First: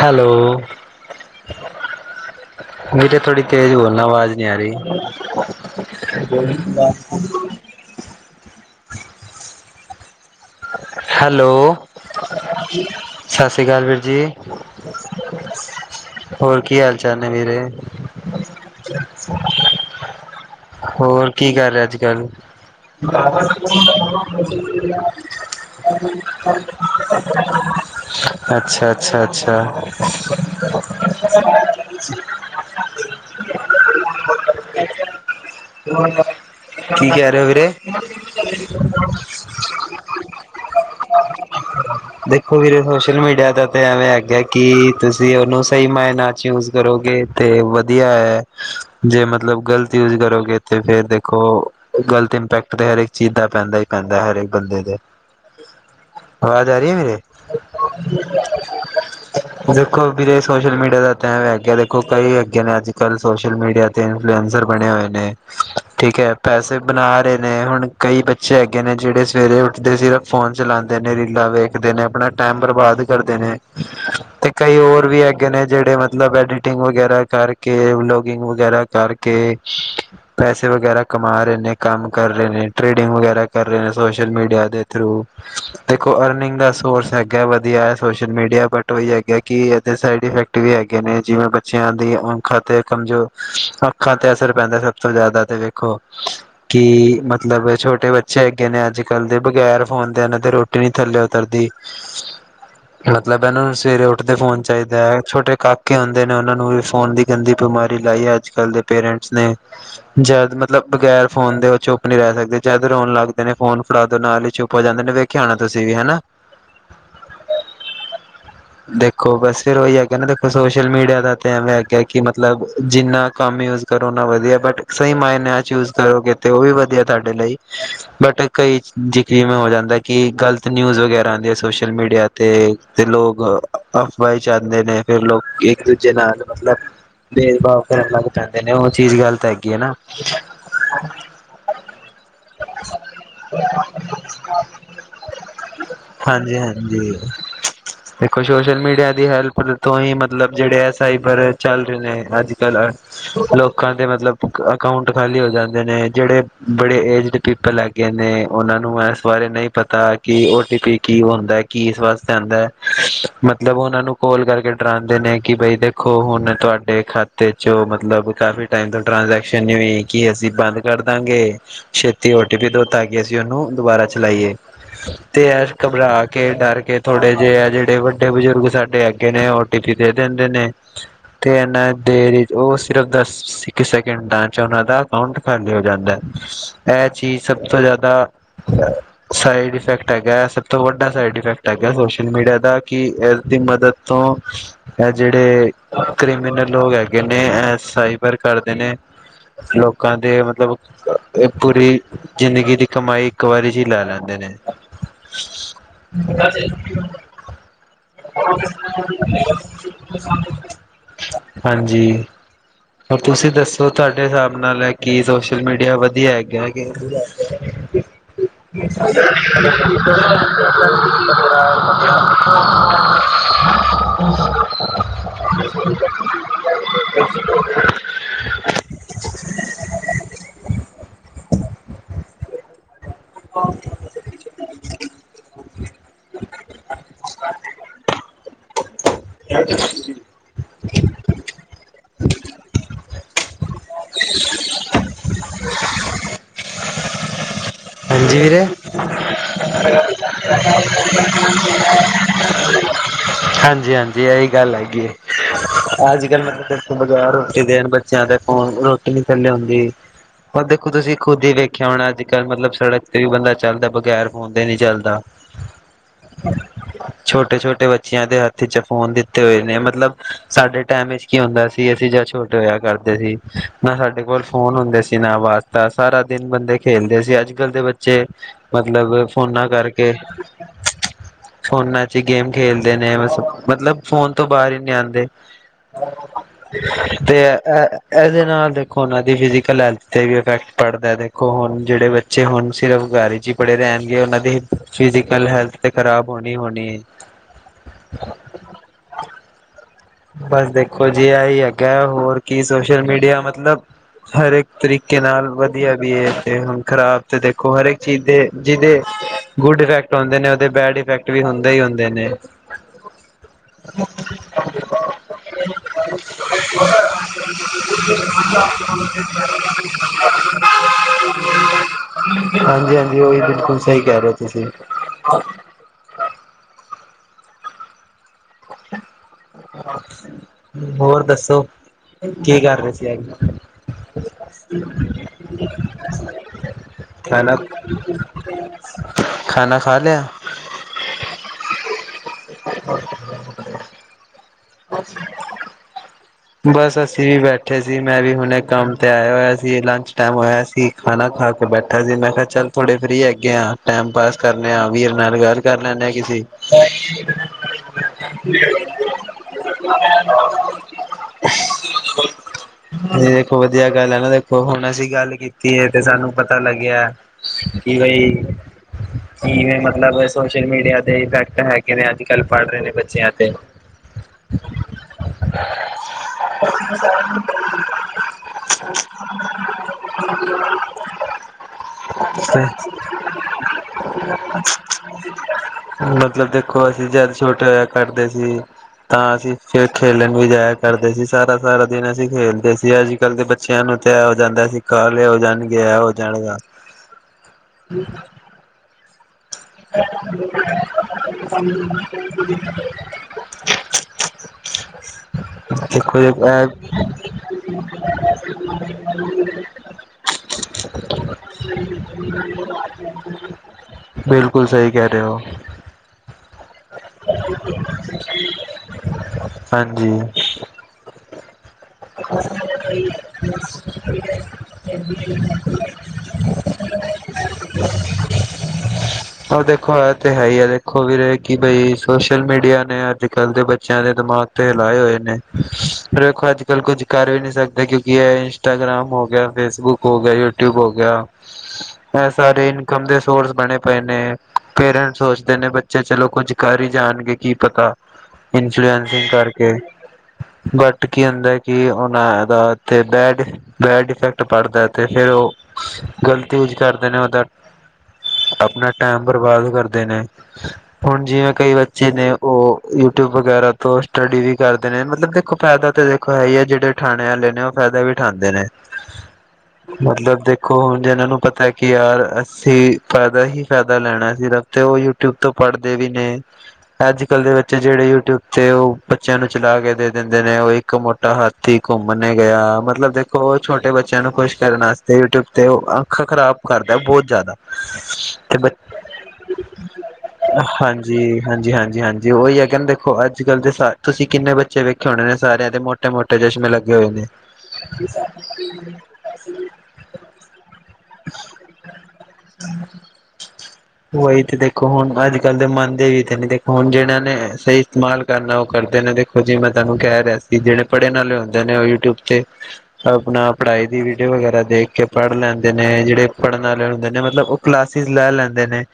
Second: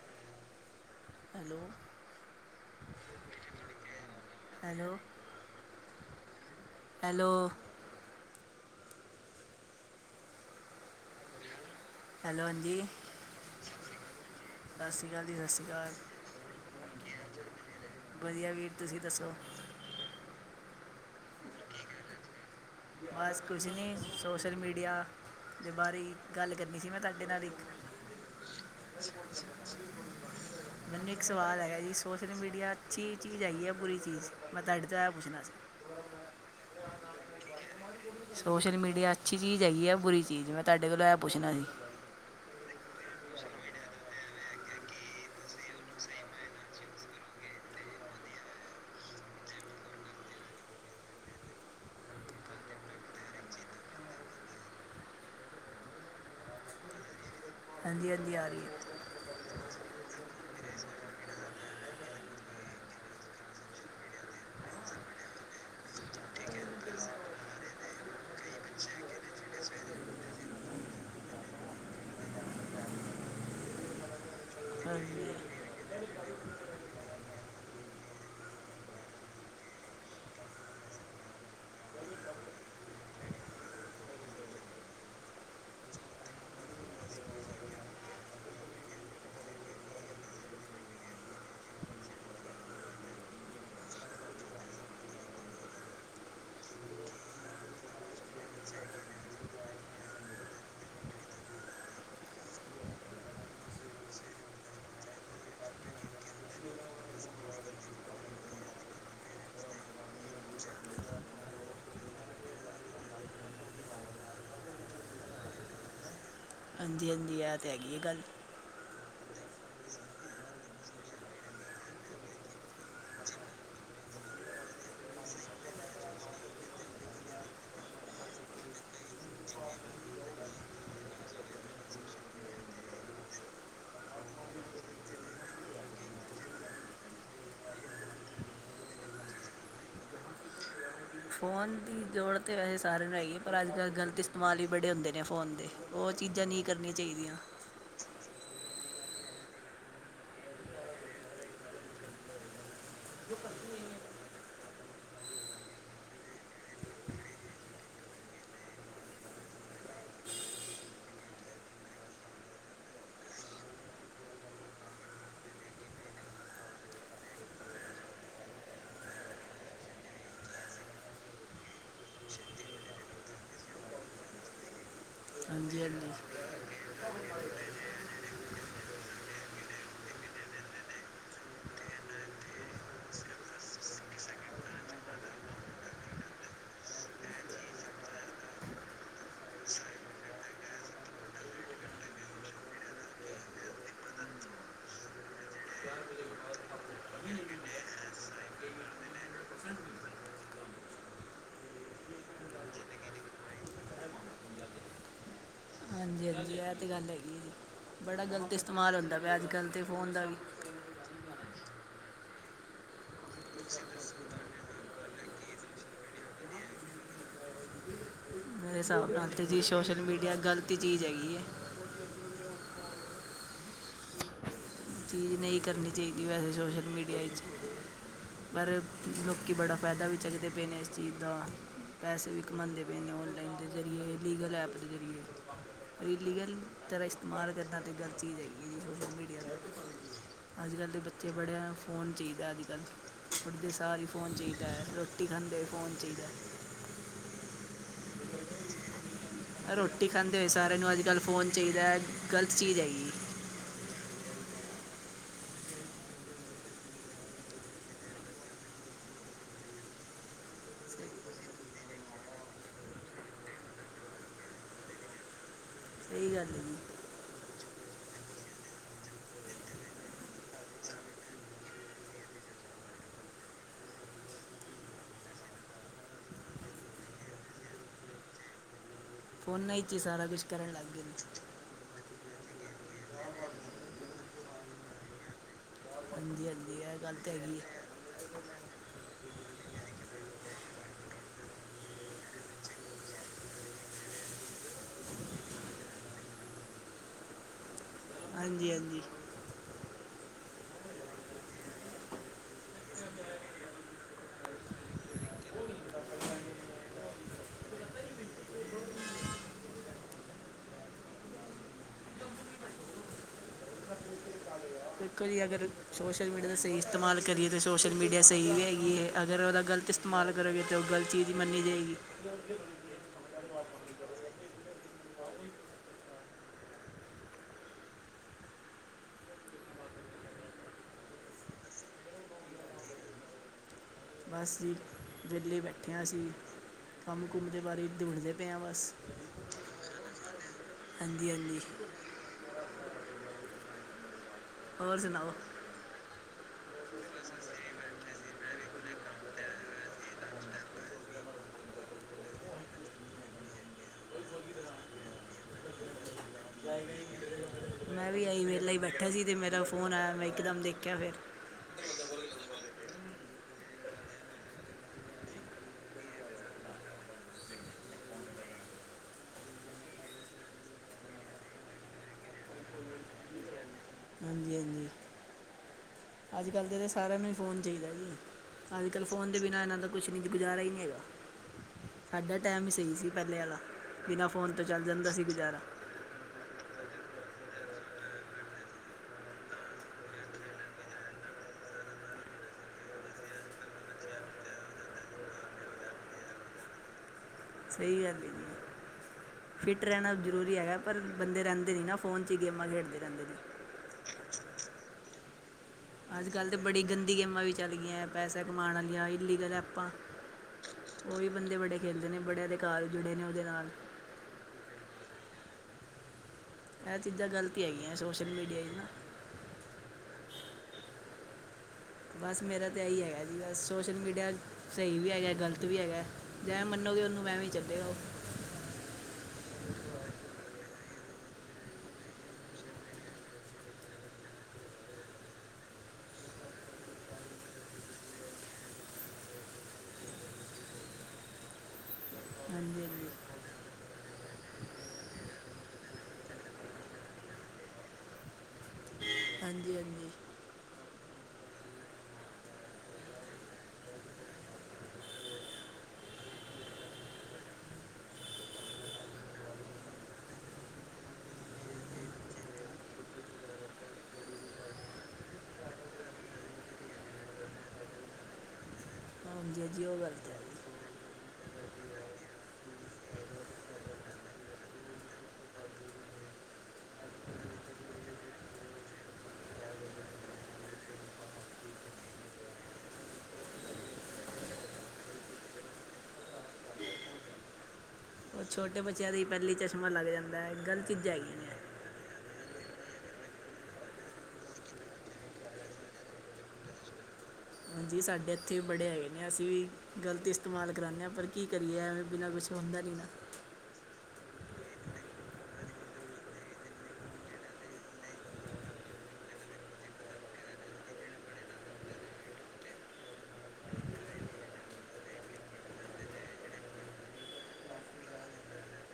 Hello. Hello. ਵੀਰੇ, ਥੋੜੀ ਤੇਜ਼ ਬੋਲਣਾ, ਅਵਾਜ਼ ਨਹੀਂ ਆ ਰਹੀ। ਹੈਲੋ ਹੈਲੋ, ਹੈਲੋ ਹੈਲੋ ਹਾਂਜੀ ਸਤਿ ਸ਼੍ਰੀ ਅਕਾਲ ਵੀਰ ਜੀ, ਸਤਿ ਸ਼੍ਰੀ ਅਕਾਲ ਜੀ ਸਤਿ ਸ਼੍ਰੀ ਅਕਾਲ ਹੋਰ ਕੀ ਹਾਲ ਚਾਲ ਨੇ ਵੀਰੇ? ਵਧੀਆ ਵੀਰ, ਤੁਸੀਂ ਦੱਸੋ? ਹੋਰ ਕੀ ਕਰ ਰਿਹਾ ਅੱਜ-ਕੱਲ? ਬਸ ਕੁਛ ਨਹੀਂ ਸੋਸ਼ਲ ਮੀਡੀਆ ਦੇ ਬਾਰੇ ਹੀ ਗੱਲ ਕਰਨੀ ਸੀ ਮੈਂ ਤੁਹਾਡੇ ਨਾਲ ਇੱਕ [unintelligible] ਅੱਛਾ-ਅੱਛਾ-ਅੱਛਾ-ਅੱਛਾ। ਮੈਨੂੰ ਇੱਕ ਸਵਾਲ ਹੈਗਾ, ਜੀ ਸੋਸ਼ਲ ਮੀਡੀਆ ਅੱਛੀ ਚੀਜ਼ ਹੈਗੀ ਆ ਬੂਰੀ ਚੀਜ਼, ਮੈਂ ਤੁਹਾਡੈ ਤੋਂ ਪੁੱਛਣਾ ਸੀ? ਕੀ ਕਹਿ ਰਹੇ ਹੋ ਵੀਰੇ? ਸੋਸ਼ਲ ਮੀਡੀਆ ਅੱਛੀ ਚੀਜ਼ ਹੈਗੀ ਆ, ਯਾ ਬੁਰੀ ਚੀਜ਼ ਮੈਂ ਤੁਹਾਡੇ ਕੋਲੋਂ ਇਹ ਪੁੱਛਣਾ ਈ। [inaudible] ਵੇਖੋ ਵੀਰੇ ਸੋਸ਼ਲ ਮੀਡੀਆ ਦਾ ਤੇ ਐਵੇਂ ਹੈਗਾ, ਕਿ ਤੁਸੀਂ ਉਹਨੂੰ ਸਹੀ ਮਾਇਨਾ ਚ ਯੂਜ ਕਰੋਗੇ। ਤੇ ਵਧੀਆ ਹੈ, ਜੇ ਮਤਲਬ ਗਲਤ ਯੂਜ ਕਰੋਗੇ, ਤੇ ਫੇਰ ਦੇਖੋ, ਗ਼ਲਤ ਇੰਪੈਕਟ ਤੇ ਹਰੇਕ ਚੀਜ਼ ਦਾ ਪੈਂਦਾ ਹੀ ਪੈਂਦਾ ਹਰੇਕ ਬੰਦੇ ਦੇ। ਆਵਾਜ਼, ਆ ਰਹੀ ਹੈ ਵੀਰੇ? ਹਾਂਜੀ ਹਾਂਜੀ ਆ ਰਹੀ ਹੈ ਦੇਖੋ ਵੀਰੇ, ਸੋਸ਼ਲ ਮੀਡੀਆ ਦਾ ਤੈ ਐ ਹੈਗਾ, ਦੇਖੋ ਕਈ ਹੈਗੇ ਨੇ, ਅੱਜ- ਕੱਲ੍ਹ ਸੋਸ਼ਲ ਮੀਡੀਆ ਤੇ ਇਨਫਲੂਐਂਸਰ। ਬੜੇ ਆਂਦੇ। ਠੀਕ ਹੈ, ਪੈਸੇ ਬਣਾ ਰਹੇ ਨੇ ਹੁਣ ਕਈ ਬੱਚੇ ਹੈਗੇ ਨੇ ਜਿਹੜੇ ਸਵੇਰੇ ਉੱਠਦੇ ਸੀ। ਫੋਨ ਚਲਾਉਂਦੇ ਨੇ, ਰੀਲਾਂ ਵੇਖਦੇ ਨੇ, ਆਪਣਾ ਟੈਮ ਬਰਬਾਦ ਕਰਦੇ ਨੇ ਤੇ। ਕਈ ਹੋਰ ਵੀ ਹਾਂਜੀ ਹੈਗੇ ਨੇ, ਜਿਹੜੇ ਮਤਲਬ ਐਡੀਟਿੰਗ ਵਗੈਰਾ ਕਰਕੇ, ਵਲੋਗਿੰਗ ਵਗੈਰਾ ਕਰਕੇ। [inaudible] ਪੈਸੇ ਵਗੈਰਾ ਕਮਾ ਰਹੇ ਨੇ ਕੰਮ ਕਰ ਰਹੇ ਨੇ, ਟ੍ਰੇਡਿੰਗ ਵਗੈਰਾ ਕਰ ਰਹੇ ਨੇ, ਸੋਸ਼ਲ ਮੀਡੀਆ ਦੇ ਥਰੂ। ਦੇਖੋ ਅਰਨਿੰਗ ਦਾ ਸੋਰਸ ਹੈਗਾ ਵਧੀਆ ਸੋਸ਼ਲ ਮੀਡੀਆ। ਬਟ ਉਹੀ ਹੈਗਾ ਕਿ ਇਹਦੇ ਸਾਈਡ ਇਫੈਕਟ ਵੀ ਹੈਗੇ ਨੇ ਜਿਵੇਂ ਬੱਚਿਆਂ ਦੀ ਅਖਾਂ ਤੇ ਕਮਜ਼ੋਰ, ਅੱਖਾਂ ਤੇ ਅਸਰ ਪੈਂਦਾ, ਸਭ ਤੋਂ ਜ਼ਿਆਦਾ ਤੇ ਵੇਖੋ ਕਿ ਮਤਲਬ ਛੋਟੇ ਬੱਚੇ ਹੈਗੇ ਨੇ ਅੱਜ ਕੱਲ੍ਹ ਦੇ ਬਗੈਰ ਫੋਨ ਦੇ ਇਹਨਾਂ ਦੇ ਰੋਟੀ ਨੀ ਥੱਲੇ ਉਤਰਦੀ। [inaudible] ਮਤਲਬ ਇਹਨਾਂ ਨੂੰ ਸਵੇਰੇ ਉੱਠਦੇ ਫੋਨ ਚਾਹੀਦਾ ਐ। ਛੋਟੇ ਕਾਕੇ ਹੁੰਦੇ ਨੇ ਉਹਨਾਂ ਨੂੰ ਵੀ ਫੋਨ ਦੀ ਗੰਦੀ ਬਿਮਾਰੀ ਲਾਈ ਹੈ। ਅੱਜ ਕੱਲ ਦੇ ਪੇਰੈਂਟਸ ਨੇ। ਜਦ ਮਤਲਬ, ਬਗੈਰ ਫੋਨ ਦੇ ਉਹ ਚੁੱਪ ਨੀ ਰਹਿ ਸਕਦੇ, ਜਦ ਰੋਣ ਲੱਗਦੇ ਨੇ ਫੋਨ ਫੜਾ ਦੋ ਨਾਲ ਹੀ ਚੁੱਪ ਆ ਜਾਂਦੇ ਨੇ। ਦੇਖਿਆ, ਹੋਣਾ ਤੁਸੀਂ ਵੀ ਹਨਾ। ਹਾਂਜੀ -ਹਾਂਜੀ, ਇਹ ਤੇ ਹੈਗੀ ਹੈ ਗੱਲ। ਦੇਖੋ ਬਸ ਫੇਰ ਉਹੀ ਹੈਗਾ ਨਾ ਦੇਖੋ ਸੋਸ਼ਲ ਮੀਡੀਆ ਦਾ ਤੇ ਐਵੇਂ ਹੈਗਾ ਕਿ ਮਤਲਬ ਜਿੰਨਾ ਕੰਮ ਯੁਜ ਕਰੋ ਨਾ ਵਧੀਆ ਬਟ ਸਹੀ ਮਾਨਿਆ ਚ ਯੂਜ ਕਰੋ ਕਿਤੇ ਉਹ ਵੀ ਵਧੀਆ ਤੁਹਾਡੇ ਲਈ। ਬਟ ਕਈ ਜ ਜਿਵੇਂ ਹੋ ਜਾਂਦਾ ਕਿ ਗ਼ਲਤ ਨਿਊਜ਼ ਵਗੈਰਾ ਆਉਂਦੀ ਹੈ ਸੋਸ਼ਲ ਮੀਡੀਆ ਤੇ ਫ ਲੋਗ ਅਫਵਾਹ ਹੀ ਛੱਡਦੇ ਨੇ ਫੇਰ ਲੋਕੀ ਇੱਕ ਦੂਜੇ ਨਾਲ ਮਤਲਬ ਭੇਦਭਾਵ ਕਰਨ ਲੱਗ ਜਾਂਦੇ ਨੇ। ਉਹ ਚੀਜ਼ ਗ਼ਲਤ ਹੈਗੀ ਹੈ ਨਾ। ਫ਼ੋਨ ਦੀ ਲੋੜ ਤਾਂ ਵੈਸੇ ਸਾਰਿਆਂ ਨੂੰ ਹੈਗੀ ਹੈ, ਪਰ ਅੱਜ-ਕੱਲ੍ਹ ਗ਼ਲਤ ਇਸਤੇਮਾਲ ਹੀ ਬੜੇ ਹੁੰਦੇ ਨੇ ਫੋਨ ਦੇ। ਉਹ ਚੀਜ਼ਾਂ ਹਾਂਜੀ ਨਹੀਂ ਕਰਨੀਆਂ ਹਾਂਜੀ ਚਾਹੀਦੀਆਂ। ਦੇਖੋ ਸੋਸ਼ਲ ਮੀਡੀਆ ਦੀ ਹੈਲਪ ਤੋਂ ਹੀ ਮਤਲਬ ਜਿਹੜੇ ਆ ਸਾਈਬਰ ਚੱਲ ਰਹੇ ਨੇ। ਅੱਜ-ਕੱਲ੍ਹ ਲੋਕਾਂ ਦੇ ਮਤਲਬ ਅਕਾਊਂਟ ਖਾਲੀ ਹੋ ਜਾਂਦੇ ਨੇ ਜਿਹੜੇ ਬੜੇ ਏਜਡ ਪੀਪਲ ਹੈ। ਗੇ ਨੇ। ਉਹਨਾਂ ਨੂੰ ਇਸ ਬਾਰੇ ਨਹੀਂ ਪਤਾ ਕਿ ਓ ਟੀ ਪੀ ਕੀ ਹੁੰਦਾ। ਕੀ ਕਿਸ ਵਾਸਤੇ ਆਉਂਦਾ। ਮਤਲਬ ਓਨਾਂ ਨੂੰ ਕੋਲ ਕਰਕੇ ਡਰਾਂਦੇ ਨੇ ਕਿ ਬਈ ਦੇਖੋ ਹੁਨ ਤੁਹਾਡੇ ਖਾਤੇ ਚੋ ਮਤਲਬ ਕਾਫੀ ਟਾਈਮ ਤੋਂ ਟ੍ਰਾਂਜੈਕਸ਼ਨ ਨੀ ਹੋਈ ਕੀ ਅਸੀਂ ਬੰਦ ਕਰ ਦਾਂਗੇ। ਛੇਤੀ ਉੱਠ ਕੇ ਧੋਤਾ ਗੇਆ ਸੀ ਓਨੂੰ, ਦੁਬਾਰਾ ਚਲਾਈ ਏ। ਤੇ ਆ ਹਾਂਜੀ ਹਾਂਜੀ ਘਬਰਾ ਕੇ ਡਰ ਕੇ ਥੋੜੇ ਜੇ ਆ ਜੇੜੇ ਵੱਡੇ ਬਜ਼ੁਰਗ ਸਾਡੇ ਅੱਗੇ ਨੇ ਓ ਲੋਕਿ ਦੇ ਦੇਂਦੇ ਨੇ ਤੇ ਏਨਾ ਦੇਰ ਚ ਓਸ ਸਿਰਫ ਦਸ ਇੱਕ ਸੈਕਿੰਡਾਂ 'ਚ ਓਨਾਂ ਦਾ ਅਕਾਊਂਟ ਖਾਲੀ ਹੋ ਜਾਂਦਾ ਐ, ਐ ਜੀ ਸਭ ਤੋਂ ਜਾਦਾ ਸਾਈਡ ਇਫੈਕਟ ਹੈਗਾ ਸਭ ਤੋਂ ਵੱਡਾ ਸਾਈਡ ਇਫੈਕਟ ਹੈਗਾ ਸੋਸ਼ਲ ਮੀਡੀਆ ਦਾ ਕੀ ਏਸ ਦੀ ਮਦਦ ਤੋਂ ਅ ਜਿਹੜੇ ਕ੍ਰਿਮੀਨਲ ਲੋਕ ਹੈਗੇ ਨੇ ਏ ਸਾਈਬਰ ਕਰਦੇ ਨੇ ਲੋਕਾਂ ਦੇ ਮਤਲਬ ਇਹ ਪੂਰੀ ਜ਼ਿੰਦਗੀ ਦੀ ਕਮਾਈ ਇੱਕ ਵਾਰੀ ਚ ਲੈ ਲੈਂਦੇ ਨੇ। ਹਾਂਜੀ ਹਾਂਜੀ ਇਹ ਤਾਂ ਗੱਲ ਹੈਗੀ ਹੈ ਜੀ ਬੜਾ ਗਲਤ ਇਸਤੇਮਾਲ ਹੁੰਦਾ ਪਿਆ ਅੱਜ ਕੱਲ੍ਹ ਤੇ ਫੋਨ ਦਾ ਵੀ [unintelligible] ਹਾਂਜੀ। ਪਰ ਤੁਸੀਂ ਦੱਸੋ ਤੁਹਾਡੇ ਹਿਸਾਬ ਨਾਲ ਕੀ ਸੋਸ਼ਲ ਮੀਡੀਆ ਵਧੀਆ ਹੈਗਾ ਐ ਕਿ? ਮੇਰੇ ਹਿਸਾਬ ਨਾਲ ਤੇ ਜੀ ਸੋਸ਼ਲ ਮੀਡੀਆ ਗਲਤ ਹੀ ਚੀਜ਼ ਹੈਗੀ ਹੈ [unintelligible] ਚੀਜ਼ ਨਹੀਂ ਕਰਨੀ ਚਾਹੀਦੀ ਵੈਸੇ ਸੋਸ਼ਲ ਮੀਡੀਆ ਚ'। ਪਰ ਲੋਕੀ ਬੜਾ ਫਾਇਦਾ ਵੀ ਛਕਦੇ ਪਏ ਨੇ ਇਸ ਚੀਜ਼ ਦਾ। ਪੈਸੇ ਵੀ ਕਮਾਂਦੇ ਪਏ ਨੇ ਔਨਲਾਈਨ ਦੇ ਜ਼ਰੀਏ, ਲੀਗਲ ਐਪ ਦੇ ਜ਼ਰੀਏ। ਲੀਗਲ ਤਰ ਇਸਤੇਮਾਲ ਕਰਨਾ ਤੇ ਗ਼ਲਤ ਚੀਜ਼ ਹੈਗੀ ਜੀ ਸੋਸ਼ਲ ਮੀਡੀਆ। [unintelligible] ਅੱਜ-ਕੱਲ ਦੇ ਬੱਚੇ ਬੜਿਆਂ ਨੂੰ ਫੋਨ ਚਾਹੀਦਾ ਅੱਜ-ਕੱਲ। ਉੱਠਦੇ ਸਰ ਹੀ ਫੋਨ ਚਾਹੀਦਾ, ਰੋਟੀ ਖਦੇ ਫੋਨ ਚਾਹੀਦਾ। ਹਾਂਜੀ ਵੀਰੇ। [inaudible] ਰੋਟੀ ਖਾਂਦੇ ਹੋਏ ਸਾਰਿਆਂ ਨੂੰ ਅੱਜ ਕੱਲ੍ਹ ਫੋਨ ਚਾਹੀਦਾ ਹੈ ਗਲਤ ਚੀਜ਼ ਹੈਗੀ ਹਾਂਜੀ-ਹਾਂਜੀ ਐਈ ਗੱਲ ਹੈਗੀ ਏ। ਅੱਜ ਕੱਲ ਮਤਲਬ ਦੇਖੋ ਬਗੈਰ ਰੋਟੀ ਦੇਣ ਬੱਚੇਆਂ ਦੇ ਫੋਨ, ਰੋਟੀ ਨੀ ਥੱਲੇ ਹੁੰਦੀ। ਪਰ ਦੇਖੋ ਤੁਸੀਂ ਖੁਦ ਈ ਵੇਖਿਆ ਹੋਣਾ ਅੱਜ-ਕੱਲ੍ਹ ਮਤਲਬ ਸੜਕ ਤੇ ਵੀ ਬੰਦਾ ਚੱਲਦਾ ਬਗੈਰ ਫੋਨ ਦੇ ਨੀ ਚੱਲਦਾ। ਸਈ ਗੱਲ ਏ ਜੀ। ਛੋਟੇ-ਛੋਟੇ ਬੱਚਿਆਂ ਦੇ ਹੱਥ ਚ ਫੋਨ ਦਿੱਤੇ ਹੋਏ ਨੇ ਮਤਲਬ, ਸਾਡੇ ਟਾਈਮ ਵਿੱਚ ਕੀ ਹੁੰਦਾ ਸੀ, ਅਸੀਂ ਜਾਂ ਛੋਟੇ ਹੋਇਆ ਕਰਦੇ ਸੀ ਨਾ ਸਾਡੇ ਕੋਲ ਫੋਨ ਹੁੰਦੇ ਸੀ ਨਾ ਬਸ ਤਾਂ ਸਾਰਾ ਦਿਨ ਬੰਦੇ ਖੇਲਦੇ ਸੀ ਅੱਜ ਕੱਲ ਦੇ ਬੱਚੇ ਮਤਲਬ ਫੋਨਾਂ ਚ ਹੀ ਸਾਰਾ ਕੁਝ ਕਰਨ ਲੱਗ ਜਾਂਦਾ ਫੋਨਾਂ ਚ ਹੀ ਗੇਮ ਖੇਲਦੇ ਨੇ ਮ ਮਤਲਬ ਫੋਨ ਤੋਂ ਬਾਹਰ ਹੀ ਨੀ ਆਉਂਦੇ। ਹਾਂਜੀ ਹਾਂਜੀ ਇਹ ਗੱਲ ਤਾਂ ਤੇ ਹੈਗੀ ਹੈ ਐ। ਇਹਦੇ ਨਾਲ ਦੇਖੋ ਉਨਾਂ ਦੀ ਫਿਜ਼ਕਲ ਹੈਲਥ ਤੇ ਵੀ ਇਫੈਕਟ ਪੜਦਾ ਦੇਖੋ ਹੁਣ ਜਿਹੜੇ ਬ ਜੇ ਹੁਣ ਸਿਰਫ਼ ਗਾਰੀਜ਼ ਹੀ ਪੜੇ ਰਹਿਣਗੇ, ਉਹਨਾਂ ਦੀ ਫਿਜ਼ਕਲ ਹੈਲਥ ਤੇ ਖ਼ਰਾਬ ਹੋਣੀ ਹੋਣੀ ਹੈ। [unintelligible] ਹਾਂਜੀ ਹਾਂਜੀ ਬਸ ਦੇਖੋ ਜੀ ਆਹੀ ਹੈਗਾ ਹੋਰ ਕੀ ਸੋਸ਼ਲ ਮੀਡੀਆ ਮਤਲਬ ਹਰਕ ਤਰੀਕੇ ਨਾਲ ਵਧੀਆ ਵੀ ਇਹ ਤੇ ਹੁਣ ਖ਼ਰਾਬ ਤੇ ਦੇਖੋ ਹਰੇਕ ਚੀਜ਼ ਦੇ ਜਿਹਦੇ ਗੁੱਡ ਇਫੈਕਟ ਹੁੰਦੇ ਨੇ ਉਹਦੇ ਬੈਡ ਇਫੈਕਟ ਵੀ ਹੁੰਦੇ ਹੀ ਹੁੰਦੇ ਨੇ। ਹਾਂ [unintelligible] ਦੇਖੋ ਜੀ, ਅਗਰ ਸੋਸ਼ਲ ਮੀਡੀਆ ਦਾ ਸਹੀ ਇਸਤੇਮਾਲ ਕਰੀਏ, ਤਾਂ ਸੋਸ਼ਲ ਮੀਡੀਆ ਸਹੀ ਵੀ ਹੈਗੀ ਹੈ, ਅਗਰ ਉਹਦਾ ਗਲਤ ਇਸਤੇਮਾਲ ਕਰਗੇ ਅਤੇ ਉਹ ਗਲਤ ਚੀਜ਼ ਹੀ ਮੰਨੀ ਜਾਵੇਗੀ ਹਾਂਜੀ ਹਾਂਜੀ ਉਹੀ ਬਿਲਕੁਲ ਸਹੀ ਕਹਿ ਰਹੇ ਹੋ ਤੁਸੀਂ ਹ ਹੋਰ ਦੱਸੋ ਕੀ ਕਰ ਰਹੇ ਸੀ ਅੱਜ ਬਸ ਜੀ ਵਿਹਲੇ ਬੈਠੇ ਹਾਂ ਅਸੀਂ [unintelligible] ਕੰਮ ਕੁੰਮ ਖਾਣਾ ਦੇ ਬਾਰੇ ਢੂੰਡਦੇ ਪਏ ਹਾਂ ਬਸ ਖਾਣਾ ਖਾ ਲਿਆ? ਹਾਜੀ-ਹਾਜੀ। [unintelligible] ਹੋਰ ਸੁਣਾਓ? ਬਸ ਅਸੀਂ ਵੀ ਬੈਠੇ ਸੀ, ਮੈਂ ਵੀ ਹੁਣੇ ਕੰਮ ਤੇ ਆਇਆ ਹੋਇਆ, ਸੀ ਲੰਚ ਟਾਈਮ ਹੋਇਆ ਸੀ। ਖਾਣਾ ਖਾ ਕੇ ਬੈਠਾ ਸੀ, ਮੈਂ ਕਿਹਾ ਚੱਲ ਥੋੜੇ ਫ੍ਰਰੀ ਅੱਗੇ ਆ ਟਾਈਮ ਪਾਸ ਕਰਨੇ ਆ ਵੀਰ ਨਾਲ ਗੱਲ। ਕਰ ਲੈਂਦੇ ਹਾਂ ਕਿਸੇ ਮੈਂ ਵੀ ਆਈ ਵੇਰੇ ਲਈ ਹੀ ਬੈਠਾ ਸੀ, ਤੇ ਮੇਰਾ ਫੋਨ ਆਇਆ ਮੈਂ ਇਕ ਦਮ ਦੇਖਿਆ ਫਿਰ ਮਾ [unintelligible] ਜ ਦੇਖੋ ਵਧੀਆ ਗੱਲ ਹੈ ਨਾ ਦੇਖੋ ਹੁਣ, ਅਸੀਂ ਗੱਲ ਕੀਤੀ ਤੇ ਸਾਨੂੰ ਪਤਾ ਲੱਗਿਆ ਕੀ ਭਈ? ਕਿਵੇਂ ਮਤਲਬ ਸੋਸ਼ਲ ਮੀਡੀਆ ਦੇ ਇਫੈਕਟ ਹੈਗੇ ਨੇ ਅੱਜ ਕੱਲ ਪੜ੍ਹ ਰਹੇ ਨੇ ਬੱਚਿਆਂ ਤੇ ਹਾਂਜੀ ਹਾਂਜੀ ਅੱਜ ਕੱਲ੍ਹ ਤਾਂ ਸਾਰਿਆ ਨੂੰ ਹੀ ਫੋਨ ਚਾਹੀਦਾ ਜੀ ਅੱਜ ਕੱਲ੍ਹ ਫੋਨ ਦੇ ਬਿਨਾਂ ਇਹਨਾਂ ਦਾ ਕੁਛ ਨੀ ਗੁਜ਼ਾਰਾ ਹੀ ਨਹੀਂ ਹੈਗਾ ਸਾਡਾ ਟਾਈਮ ਹੀ ਸਹੀ ਸੀ, ਪਹਿਲੇ ਵਾਲਾ ਬਿਨਾਂ ਫੋਨ ਤੋਂ ਚੱਲ ਜਾਂਦਾ ਸੀ ਗੁਜ਼ਾਰਾ ਮਤਲਬ ਦੇਖੋ ਅਸੀਂ ਜਦ ਛੋਟੇ ਹੋਇਆ ਕਰਦੇ ਸੀ, ਤਾਂ ਅਸੀਂ ਫਿਰ ਖੇਲਣ ਵੀ ਜਾਇ ਕਰਦੇ ਸੀ ਸਾਰਾ ਸਾਰਾ ਦਿਨ ਅਸੀਂ ਖੇਲਦੇ ਸੀ ਅੱਜ ਕੱਲ ਦੇ ਬੱਚਿਆਂ ਨੂੰ ਤਿਆ ਹੋ ਜਾਂਦਾ ਸੀ ਕਾਲੇ ਹੋ ਜਾਣਗੇ ਐ ਹੋ ਜਾਣ ਗ ਸਹੀ ਗੱਲਦੀਦੀ ਫਿੱਟ ਰਹਿਣਾ ਜ਼ਰੂਰੀ ਹੈਗਾ ਪਰ ਬੰਦੇ ਰਹਿੰਦੇ ਨਹੀਂ ਨਾ ਫੋਨ 'ਚ ਹੀ ਗੇਮਾਂ ਖੇਡਦੇ ਰਹਿੰਦੇ ਨੇ ਦੇਖੋ ਅਜ ਇਹ ਕੱਲ੍ਹ ਤਾਂ ਬੜੀ ਗੰਦੀ ਗੇਮਾਂ ਵੀ ਚੱਲ ਗਈਆਂ ਹੈ ਪੈਸੇ ਕਮਾਉਣ ਵਾਲੀਆਂ ਇਲੀਗਲ ਐਪਾਂ ਉਹ ਵੀ ਬੰਦੇ ਬੜੇ ਖੇਡਦੇ ਨੇ ਬੜੇ ਅਧਿਕਾਰ ਜੁੜੇ ਨੇ ਉਹਦੇ ਨਾਲ ਬਿਲਕੁਲ ਸਹੀ ਕਹਿ ਰਹੇ ਹੋ ਇਹ ਚੀਜ਼ਾਂ ਗਲਤ ਹੀ ਹੈਗੀਆਂ ਸੋਸ਼ਲ ਮੀਡੀਆ 'ਚ ਨਾ ਹਾਂਜੀ ਬਸ ਮੇਰਾ ਤਾਂ ਇਹੀ ਹੈਗਾ ਜੀ ਬਸ ਸੋਸ਼ਲ ਮੀਡੀਆ ਸਹੀ ਵੀ ਹੈਗਾ ਗ਼ਲਤ ਵੀ ਹੈਗਾ ਜੈ ਮੰਨੋਗੇ ਉਹਨੂੰ ਮੈਂ ਵੀ ਚੱਲੇਗਾ ਉਹ ਉਹ ਦੇਖੋ ਇਹ ਤੇ ਹੈ ਹੀ ਆ ਦੇਖੋ ਵੀਰੇ ਕਿ ਬਈ ਸੋਸ਼ਲ ਮੀਡੀਆ ਨੇ ਅੱਜ ਕੱਲ੍ਹ ਦੇ ਬੱਚਿਆਂ ਦੇ ਦਿਮਾਗ ਲਾਏ ਹੋਏ ਨੇ ਵਖੋ ਅੱਜ ਕੱਲ ਕੁੱਝ ਕਰ ਵੀ ਨੀ ਸਕਦੇ ਕਿਉਂਕਿ ਇਹ ਇੰਸਟਾਗ੍ਰਾਮ ਹੋ ਗਿਆ ਫੇਸਬੁੱਕ ਹੋ ਗਿਆ ਯੂਟੀਿਊਬ ਹੋ ਗਿਆ ਇਹ ਸਾਰੇ ਹਾਂਜੀ ਇਨਕਮ ਹਾਂਜੀ ਦੇ ਸੋਰਸ ਬਣੇ ਪਏ ਨੇ ਪੇਰੈਂਟ ਸੋਚਦੇ ਨੇ ਬੱਚੇ ਚਲੋ ਕੁੱਝ ਕਰ ਹੀ ਜਾਣਗੇ ਕੀ ਪਤਾ ਇਨਫਲੂਐਂਸਿੰਗ ਕਰਕੇ ਹਾਂਜੀ ਹਾਂਜੀ ਬਟ ਕੀ ਹੁੰਦਾ ਕਿ ਉਹਨਾ ਦਾ ਬੈਡ ਬੈਡ ਇਫੈਕਟ ਪੜਦਾ ਅਤੇ ਫਿਰ ਉਹ ਗਲਤੀ ਯੂਜ ਕਰਦੇ ਨੇ ਉਹਦਾ ਆਪਣਾ ਟਾਈਮ ਬਰਬਾਦ ਕਰਦੇ ਨੇ ਹੁਣ ਜਿਵੇਂ ਕਈ ਬੱਚੇ ਨੇ ਉਹ ਯੂਟਿਊਬ ਵਗੈਰਾ ਤੋਂ ਸਟੱਡੀ ਵੀ ਕਰਦੇ ਨੇ ਮਤਲਬ ਦੇਖੋ ਫਾਇਦਾ ਤੇ ਹੈ ਹੀ ਹੈ ਜਿਹੜੇ ਠਾਣੇ ਵਾਲੇ ਨੇ ਉਹ ਫਾਇਦਾ ਵੀਠਾਂਂਦੇ ਨੇ ਹਾਂਜੀ ਜੀ ਉਹ ਗਲਤ ਹੈ ਮਤਲਬ ਜੀ ਦੇਖੋ ਹੁਣ ਜੇਨਾਂ ਨੂੰ ਪਤਾ ਕਿ ਯਾਰ ਅਸੀਂ ਪਾਇਦਾ ਹੀ ਫਾਇਦਾ ਲੈਣਾ ਸੀਗਾ ਤੇ ਉਹ ਯੂਟਿਊਬ ਤੋਂ ਪੜ੍ਹਦੇ ਵੀ ਨੇ ਅੱਜ ਕੱਲ ਦੇ ਬੱਚੇ ਜਿਹੜੇ ਯੂਟਿਊਬ ਤੇ ਉਹ ਬੱਚਿਆਂ ਨੂੰ ਚਲਾ ਕੇ ਦੇ ਦਿੰਦੇ ਨੇ ਉਹ ਇੱਕ ਇੱਕ ਮੋਟਾ ਹਾਥੀ ਘੁੰਮ ਨੇ ਗਿਆ ਮਤਲਬ ਦੇਖੋ ਛੋਟੇ ਬੱਚਿਆਂ ਨੂੰ ਖੁਸ਼ ਕਰਨ ਤੇ ਯੂਟਿਊਬ ਤੇ ਉਹ ਅੱਖਾਂ ਖ਼ਰਾਬ ਕਰਦਾ ਬਹੁਤ ਜ਼ਿਆਦਾ ਉਹ ਤੇ ਛੋਟੇ ਬੱਚਿਆਂ ਦੀ ਪਹਿਲੀ ਚਸ਼ਮਾ ਲੱਗ ਜਾਂਦਾ ਹੈ ਗਲਤ ਚੀਜ਼ਾਂ ਹਾਂਜੀ, ਹੈਗੀਆਂ ਹਾਂਜੀ ਹਾਂਜੀ ਹਾਂਜੀ ਜੇ ਉਹੀ ਹੈ ਕਦੇ ਦੇਖੋ ਅੱਜ ਕੱਲ੍ਹ ਦੇ ਸਾ ਤੁਸੀਂ ਕਿੰਨੇ ਬੱਚੇ ਵੇਖੇ ਹੋਣੇ ਨੇ ਸਾਰਿਆਂ ਦੇ ਮੋਟੇ ਮੋਟੇ ਚਸ਼ਮੇ ਲੱਗੇ ਹੋਏ ਨੇ ਹਾਂਜੀ ਸਾਡੇ ਇੱਥੇ ਈ ਬੜੇ ਹੈਗੇ ਨੇ ਅਸੀਂ ਵੀ ਗ਼ਲਤ ਇਸਤੇਮਾਲ ਕਰਾਣੇ ਆ ਪਰ ਕੀ ਕਰੀਏ ਐਵੇਂ ਬਿਨਾਂ ਕੁਛ ਹੁੰਦਾ ਨੀ ਨਾ। ਉਹੀ ਤੇ ਦੇਖੋ ਹੁਣ ਅੱਜ-ਕੱਲ ਦੇ ਮੰਨਦੇ ਵੀ ਤੇ ਨੀ ਦੇਖੋ ਹੁਣ ਜਿਹੜਿਆ ਨੇ ਸਈ ਇਸਤੇਮਾਲ ਕਰਨਾ ਉਹ ਕਰਦੇ ਨੇ ਦੇਖੋ ਜੀ ਮੈਂ ਤੁਹਾਨੂੰ ਕਹਿ ਰਿਆ ਸੀ ਜਿਹੜੇ ਪੜ੍ਹਨ ਆਲੇ ਹੁੰਦੇ ਨੇ ਉਹ ਯੂਟਿਊਬ ਤੇ ਆਪਣਾ ਪੜ੍ਹਾਈ ਦੀ ਵੀਡੀਓ ਵਗੈਰਾ ਦੇਖ ਕੇ ਪੜ੍ਹ ਲੈਂਦੇ ਨੇ ਜਿਹੜੇ ਪੜ੍ਹਨ ਆਲੇ ਹੁੰਦੇ ਨੇ ਮਤਲਬ ਕਲਾਸਿਸ ਲੈ ਲੈਣ ਦਿਨੇ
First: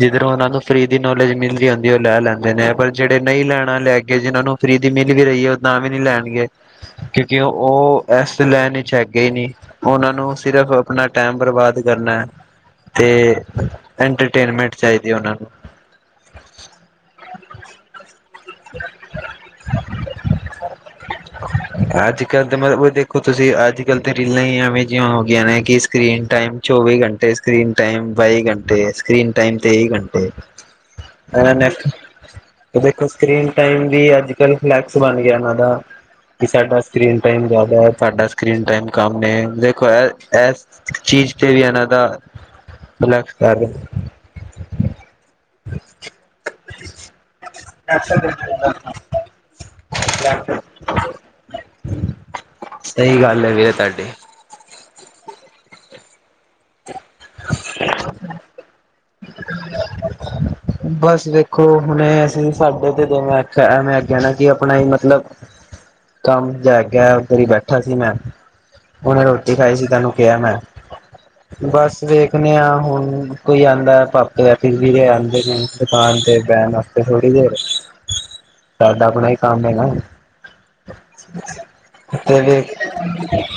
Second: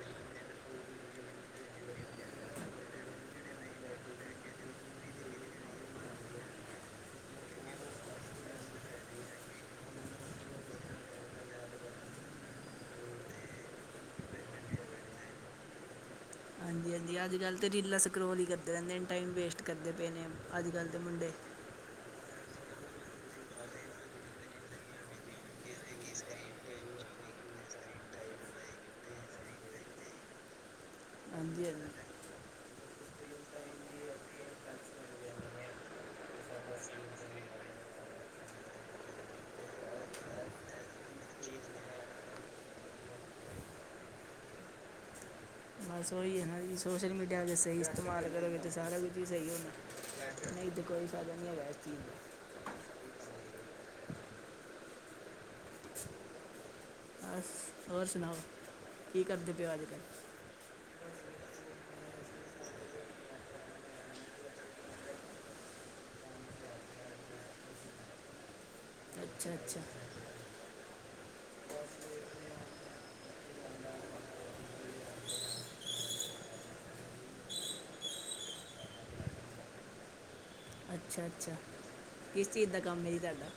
ਜਿਧਨ ਉਹਨਾਂ ਨੂੰ ਫਰੀ ਦੀ ਨੌਲੇਜ ਮਿਲਦੀ ਉਦੀ ਉਹ ਲੈ ਲੈਂਦੇ ਨੇ ਪਰ ਜਿਹੜੇ ਨਈ ਲੈਣਾ ਲੈਗੇ ਜਿਹਨਾਂ ਨੂੰ ਫਰੀ ਦੀ ਮਿਲ ਵੀ ਰੀ ਐ ਉਹ ਤਾ ਵੀ ਨੀ ਲੈਣਗੇ। ਕਿਉਂਕਿ ਉਹ ਇਸ ਲੈਣ ਵਿੱਚ ਹੈਗੇ ਈ ਨੀ। ਉਹਨਾਂ ਨੂੰ ਸਿਰਫ਼ ਆਪਣਾ ਟੈਮ ਬਰਬਾਦ ਕਰਨਾ, ਤੇ ਇੰਟਰਟੇਨਮੈਂਟ ਚਾਈਦੀ ਉਹਨਾਂ ਨੂੰ। ਜਾਂਦੀ ਅੱਜ-ਕੱਲ ਤੇ ਰੀਲਾਂ ਸਕਰੋਲ ਈ ਕਰਦੇ ਰਹਿੰਦੇ ਨੇ ਟਾਈਮ ਵੇਸਟ ਕਰਦੇ ਪਏ ਨੇ ਅੱਜ-ਕੱਲ ਦੇ ਮੁੰਡੇ। ਅੱਜ ਕੱਲ ਦੇ ਮਤਲਬ ਦੇਖੋ ਤੁਸੀਂ ਅੱਜ ਕੱਲ ਤਾਂ ਰੀਲਾਂ ਹੀ ਐਵੇਂ ਜਿਹੀ ਹੋ ਗਈਆਂ ਨੇ ਕਿ ਸਕਰੀਨ ਟਾਈਮ ਚੌਵੀ ਘੰਟੇ ਸਕਰੀਨ ਟਾਈਮ ਬਾਈ ਘੰਟੇ ਸਕਰੀਨ ਟਾਈਮ ਤੇਈ ਘੰਟੇ ਹਾਂਜੀ ਅਨੇ ਹਾਂਜੀ ਤੇ ਦੇਖੋ ਸਕਰੀਨ ਟਾਈਮ ਵੀ ਅੱਜ ਕੱਲ ਫਲੈਕਸ ਬਣ ਗਿਆ ਉਹਨਾਂ ਦਾ ਕਿ ਸਾਡਾ ਸਕਰੀਨ ਟਾਈਮ ਜ਼ਿਆਦਾ ਹੈ ਸਾਡਾ ਸਕਰੀਨ ਟਾਈਮ ਕੰਮ ਨੇ ਦੇਖੋ ਚੀਜ਼ ਤੇ ਵੀ ਇਹਨਾਂ ਦਾ, ਬਲੈਕ ਕਰ ਬਸ ਉਹ ਈ ਐ ਨਾ ਜੀ ਸੋਸ਼ਲ ਮੀਡੀਆ ਜੇ ਸਈ ਇਸਤੇਮਾਲ ਕਰੋਗੇ ਤਾਂ ਸਾਰਾ ਕੁਝ ਈ ਸਈ ਐਣਾ। ਨਈ ਤੇ ਕੋਈ ਫਾਇਦਾ ਨੀ ਹੈਗਾ ਇਸ ਚੀਜ਼ ਸਹੀ ਗੱਲ ਐ ਵੀਰੇ ਤਾਡੀ‌। ਦਾ ਬਸ [inaudible] ਹੋਰ ਸੁਣਾਓ, ਕੀ ਕਰਦੇ ਪਓ ਅੱਜ-ਕੱਲ੍ਹ? ਬਸ ਵੇਖੋ ਹੁਣੇ ਅਸੀਂ ਸਾਡੇ ਤੇ ਜਿਵੇਂ ਆਖਿਆ ਐਵੇ ਐਗਾ ਨਾ ਕਿ ਆਪਣਾ ਈ ਮਤਲਬ ਕੰਮ ਜੈਗਾ ਉੱਧਰ ਈ ਬੈਠਾ ਸੀ ਮੈਂ, ਹੁਣੇ ਅੱਛਾ ਰੋਟੀ ਖਾਈ ਅੱਛਾ ਸੀ ਤਾਨੂੰ ਗਿਆ ਮੈਂ ਬਸ ਵੇਖਦੇ ਆ ਹੁਣ ਕੋਈ ਆਂਦਾ ਪਾਪੇ ਦਾ ਟੀਵੀ ਲਿਆਂ ਦੁਕਾਨ ਤੇ ਬੈਨ ਵਾਸਤੇ ਥੋੜ੍ਹੀ ਦੇਰ। ਸਾਡਾ ਆਪਣਾ ਈ ਕੰਮ ਹੈਗਾ। ਅੱਛਾ-ਅੱਛਾ, ਕਿਸ ਚੀਜ਼ ਵੇਖ ਦਾ ਕੰਮ ਐ ਜੀ ਤਾਹਡਾ?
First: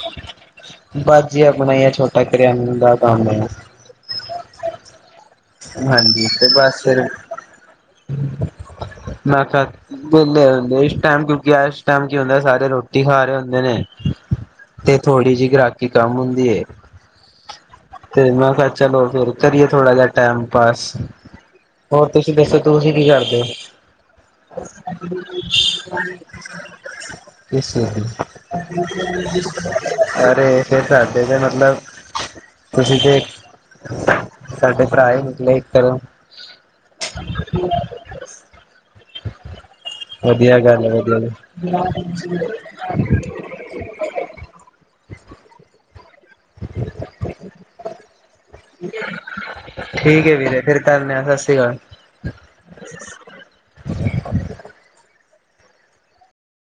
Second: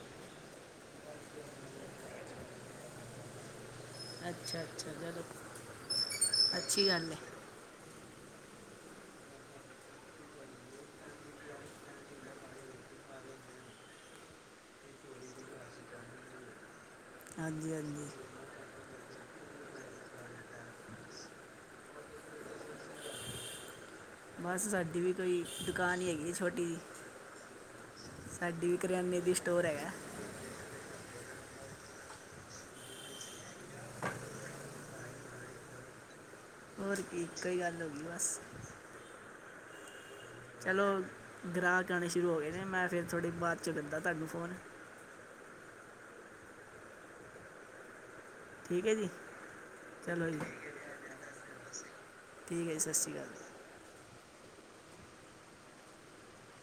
ਬਸ ਜੀ ਆਪਣਾ ਈ ਆ ਛੋਟਾ ਕਰਿਆਨ ਦਾ ਕੰਮ ਏ। ਅੱਛਾ-ਅੱਛਾ ਜਦੋ ਹਾਂਜੀ ਤੇ ਬਸ ਫਿਰ, ਮੈਂ ਤਾ ਵਿਹਲੇ ਹੁੰਦੇ ਇਸ ਟੇਮ ਕਿਉਂਕਿ ਇਸ ਟੇਮ ਕੀ ਹੁੰਦਾ ਸਾਰੇ ਰੋਟੀ ਖਾ ਰੇ ਹੁੰਦੇ ਨੇ। ਤੇ ਥੋੜੀ ਜੀ ਗ੍ਰਾਹਕੀ ਕੰਮ ਹੁੰਦੀ ਐ। ਹਾਂਜੀ-ਹਾਂਜੀ। ਤੇ ਮੈਂ ਕਿਹਾ ਚਲੋ ਫੇਰ ਕਰੀਏ ਥੋੜਾ ਜਾ ਟਾਈਮ ਪਾਸ, ਹੋਰ ਤੁਸੀਂ ਦੱਸੋ ਤੁਸੀ ਕੀ ਕਰਦੇ ਓ? ਬਸ ਸਾਡੀ ਤੁਸੀ ਵੀ ਕੋਈ ਦੁਕਾਨ ਹੀ ਹੈਗੀ ਹੈ ਛੋਟੀ ਜੀ ਜੀ। [inaudible] ਸਾਡੀ ਵੀ ਕਰਿਆਨੇ ਦੀ ਸਟੋਰ ਹੈਗਾ ਅਰੇ ਫਿਰ ਤੁਹਾਡੇ ਤੇ ਮਤਲਬ, ਤੁਸੀਂ ਤੇ, ਸਾਡੇ ਭਰਾ ਏ ਨਿਕੱਲੇ ਇਕ ਤਰੋ। ਹੋਰ ਕੀ ਇਕੋ ਈ ਗੱਲ ਹੋਗੀ ਬਸ। ਵਧੀਆ ਗੱਲ ਚਲੋ ਏ ਵਧੀਆ। ਚੁਗੱਦਾ ਤਾਨੂੰ ਫੋਨ। [inaudible] ਠੀਕ ਹੈ ਜੀ ਠੀਕ ਚਲੋ ਐ ਜੀ ਵੀਰੇ ਫੇਰ ਕਰਦਾ ਆ ਸਤਿ ਸ਼੍ਰੀ ਅਕਾਲ। ਠੀਕ ਐ ਸਤਿ ਸ਼੍ਰੀ ਅਕਾਲ।